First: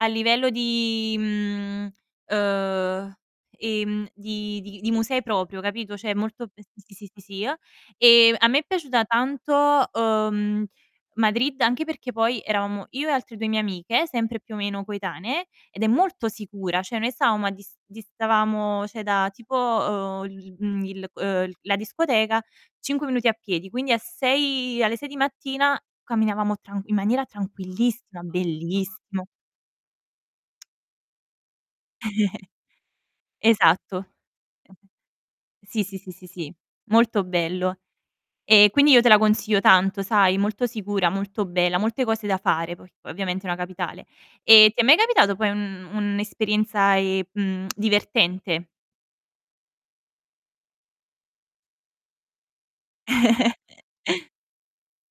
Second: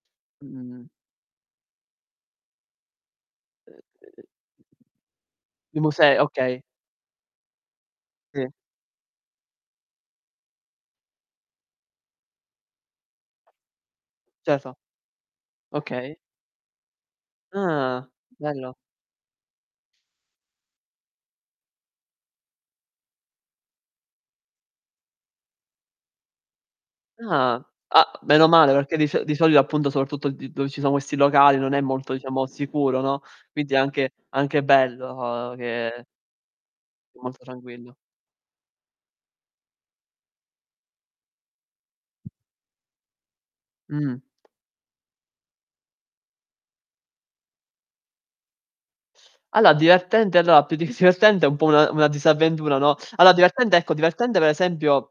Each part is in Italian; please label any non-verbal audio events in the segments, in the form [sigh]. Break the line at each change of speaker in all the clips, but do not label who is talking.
A
Mh,
livello
mh, mh.
di, mhmm, uhm, ehm, di di di musei proprio,
Dimo
capito? Cioè
6,
molto sì,
okay.
sì, sì, sì, [unintelligible] E
Sì.
a me è piaciuta tanto, uhm, Madrid, anche perché poi eravamo io e altre 2 mie amiche, sempre, più o
Certo.
meno, coetanee, ed è
Okay.
molto sicura. Cioè noi stavamo a dis
Ah, bello.
distavamo, cioè, da tipo, uhm, il mhmm, il uhm, la discoteca, 5 minuti a piedi, quindi a 6 alle 6 di mattina camminavamo tran in maniera
Ah! A
tranquillissima,
meno male perché di so
bellissimo.
di solito, appunto, soprattutto d dove ci sono questi locali non è molto, diciamo,
[chuckles]
sicuro, no, quindi è
Esatto.
anche anche
[chuckles]
bello
Sì, sì,
che
sì, sì, sì,
è
molto
molto
bello.
tranquillo.
E quindi io te la consiglio tanto, sai? Molto sicura, molto bella, molte cose da fare, poi ovviamente è una capitale.
Mh.
E ti è mai capitato poi un un'esperienza, ehm, mhmm, [tsk] divertente?
Allo divertente allora più di s divertente un po' una una disavventura, no? Allora divertente ecco,
[giggles]
divertente per esempio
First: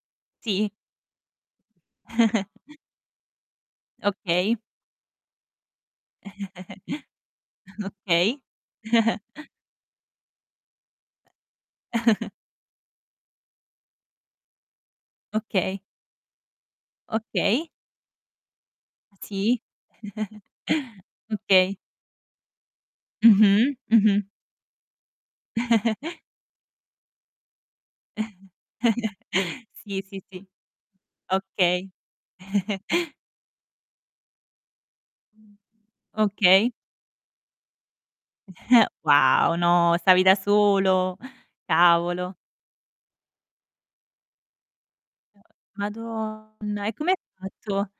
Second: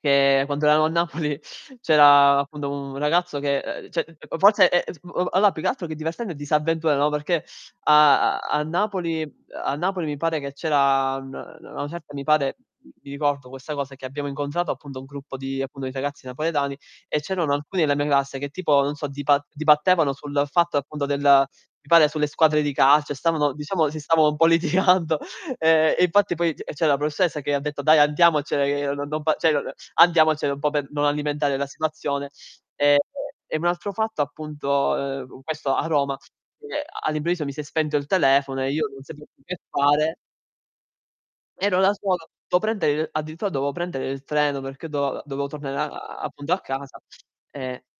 che quando
Sì.
eravamo a Napoli c'era, appunto,
[chuckles]
un ragazzo che uhm, cioè
Okay.
forse è [unintelligible] allora più che altro che divertente disavventura, no, perché
[chuckles]
a a
Okay.
a Napoli
[chuckles]
a Napoli mi pare che c'era n na a una certa, mi
[chuckles]
pare mi ricordo questa cosa che abbiamo incontrato, appunto, un gruppo di
Okay.
appunto, di ragazzi napoletani e c'erano
Okay.
alcuni della mia classe che tipo non so dipa
Sì.
dibattevano
[chuckles]
sul fatto, appunto, del
Okay.
mi pare sulle squadre di calcio e stavano
Mh-mh,
diciamo si
mh-mh.
stavano un po' litigando, ehm, e
[chuckles]
infatti poi c c'era la professoressa che ha detto: "Dai andiamocene che n non fa cioè
[chuckles] Sì, sì, sì.
andiamocene un po' per non alimentare la
Okay.
situazione". Ehm,
[chuckles]
e un altro fatto, appunto, uhm, questo a Roma,
Okay.
che all'improvviso mi si è spento il telefono e io
[chuckles]
non sapevo più
Wow,
che
no,
fare
stavi da solo.
ero da solo,
Cavolo!
do prendere il addirittura dovevo prendere il treno perché do
Uhm,
dovevo tornare a a appunto a
madonna e
casa,
come hai
e
fatto?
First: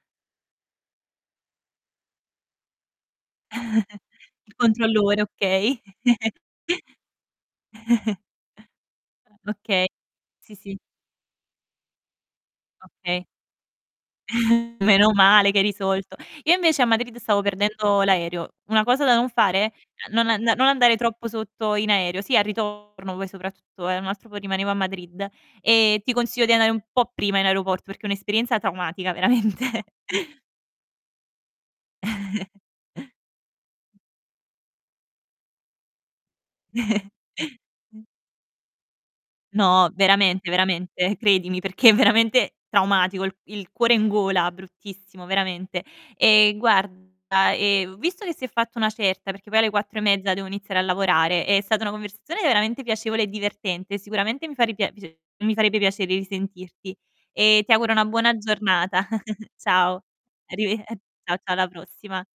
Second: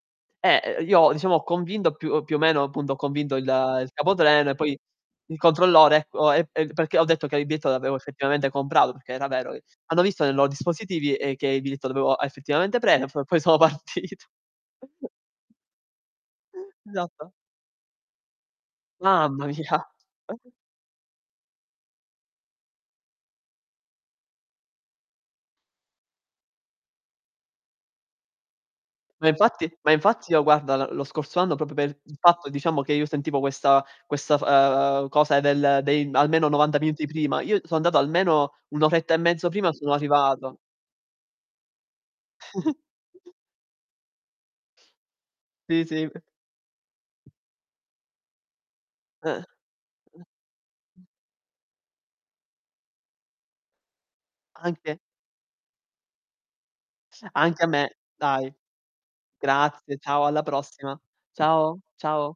eh, io diciamo ho convinto più più o meno appunto, ho convinto il il
[chuckles]
capotreno e
Il
poi
controllore,
il
okay.
controllore ecco,
[chuckles]
perché ho detto che il biglietto l'avevo
[chuckles]
effettivamente comprato perché era vero e
Oka
hanno visto nei lo
sì, sì.
dispositivi che il biglietto lo avevo effettivamente preso,
Okay.
poi sono partito.
[chuckles] Meno male che hai risolto. Io invece a Madrid
Esatto.
stavo perdendo l'aereo. Una cosa da non
Mamma
fare:
mia!
non an non andare troppo sotto in aereo. Sì, al ritorno poi soprattutto, eh, un altro po' rimanevo a Madrid. Ehm, ti consiglio di andare un po' prima in aeroporto perché è un'esperienza traumatica,
Ma infatti
veramente.
ma infatti io, guarda, l lo scorso anno proprio per il fatto, diciamo, che io
[chuckles]
sentivo questa questa f ehm, cosa del dei almeno 90 minuti prima, io so andato
[chuckles]
almeno 1 oretta e mezzo prima
No,
sono
veramente,
arrivato.
veramente, credimi, perché è veramente traumatico,
[chuckles]
il il cuore in gola, bruttissimo, veramente.
Sì, sì. [chuckles]
E guarda, ehm, visto che si è fatta una certa,
Eh.
perché poi alle 4 e mezza devo iniziare a lavorare, è stata una conversazione veramente piacevole e divertente. Sicuramente mi fa ripia
Anche
mi farebbe piacere risentirti.
s anche
E
a
ti auguro
me,
una buona
dai.
giornata. [chuckles]
Grazie,
Ciao,
ciao, alla
arrive ehm,
prossima.
ciao, ciao, alla
Ciao,
prossima.
ciao.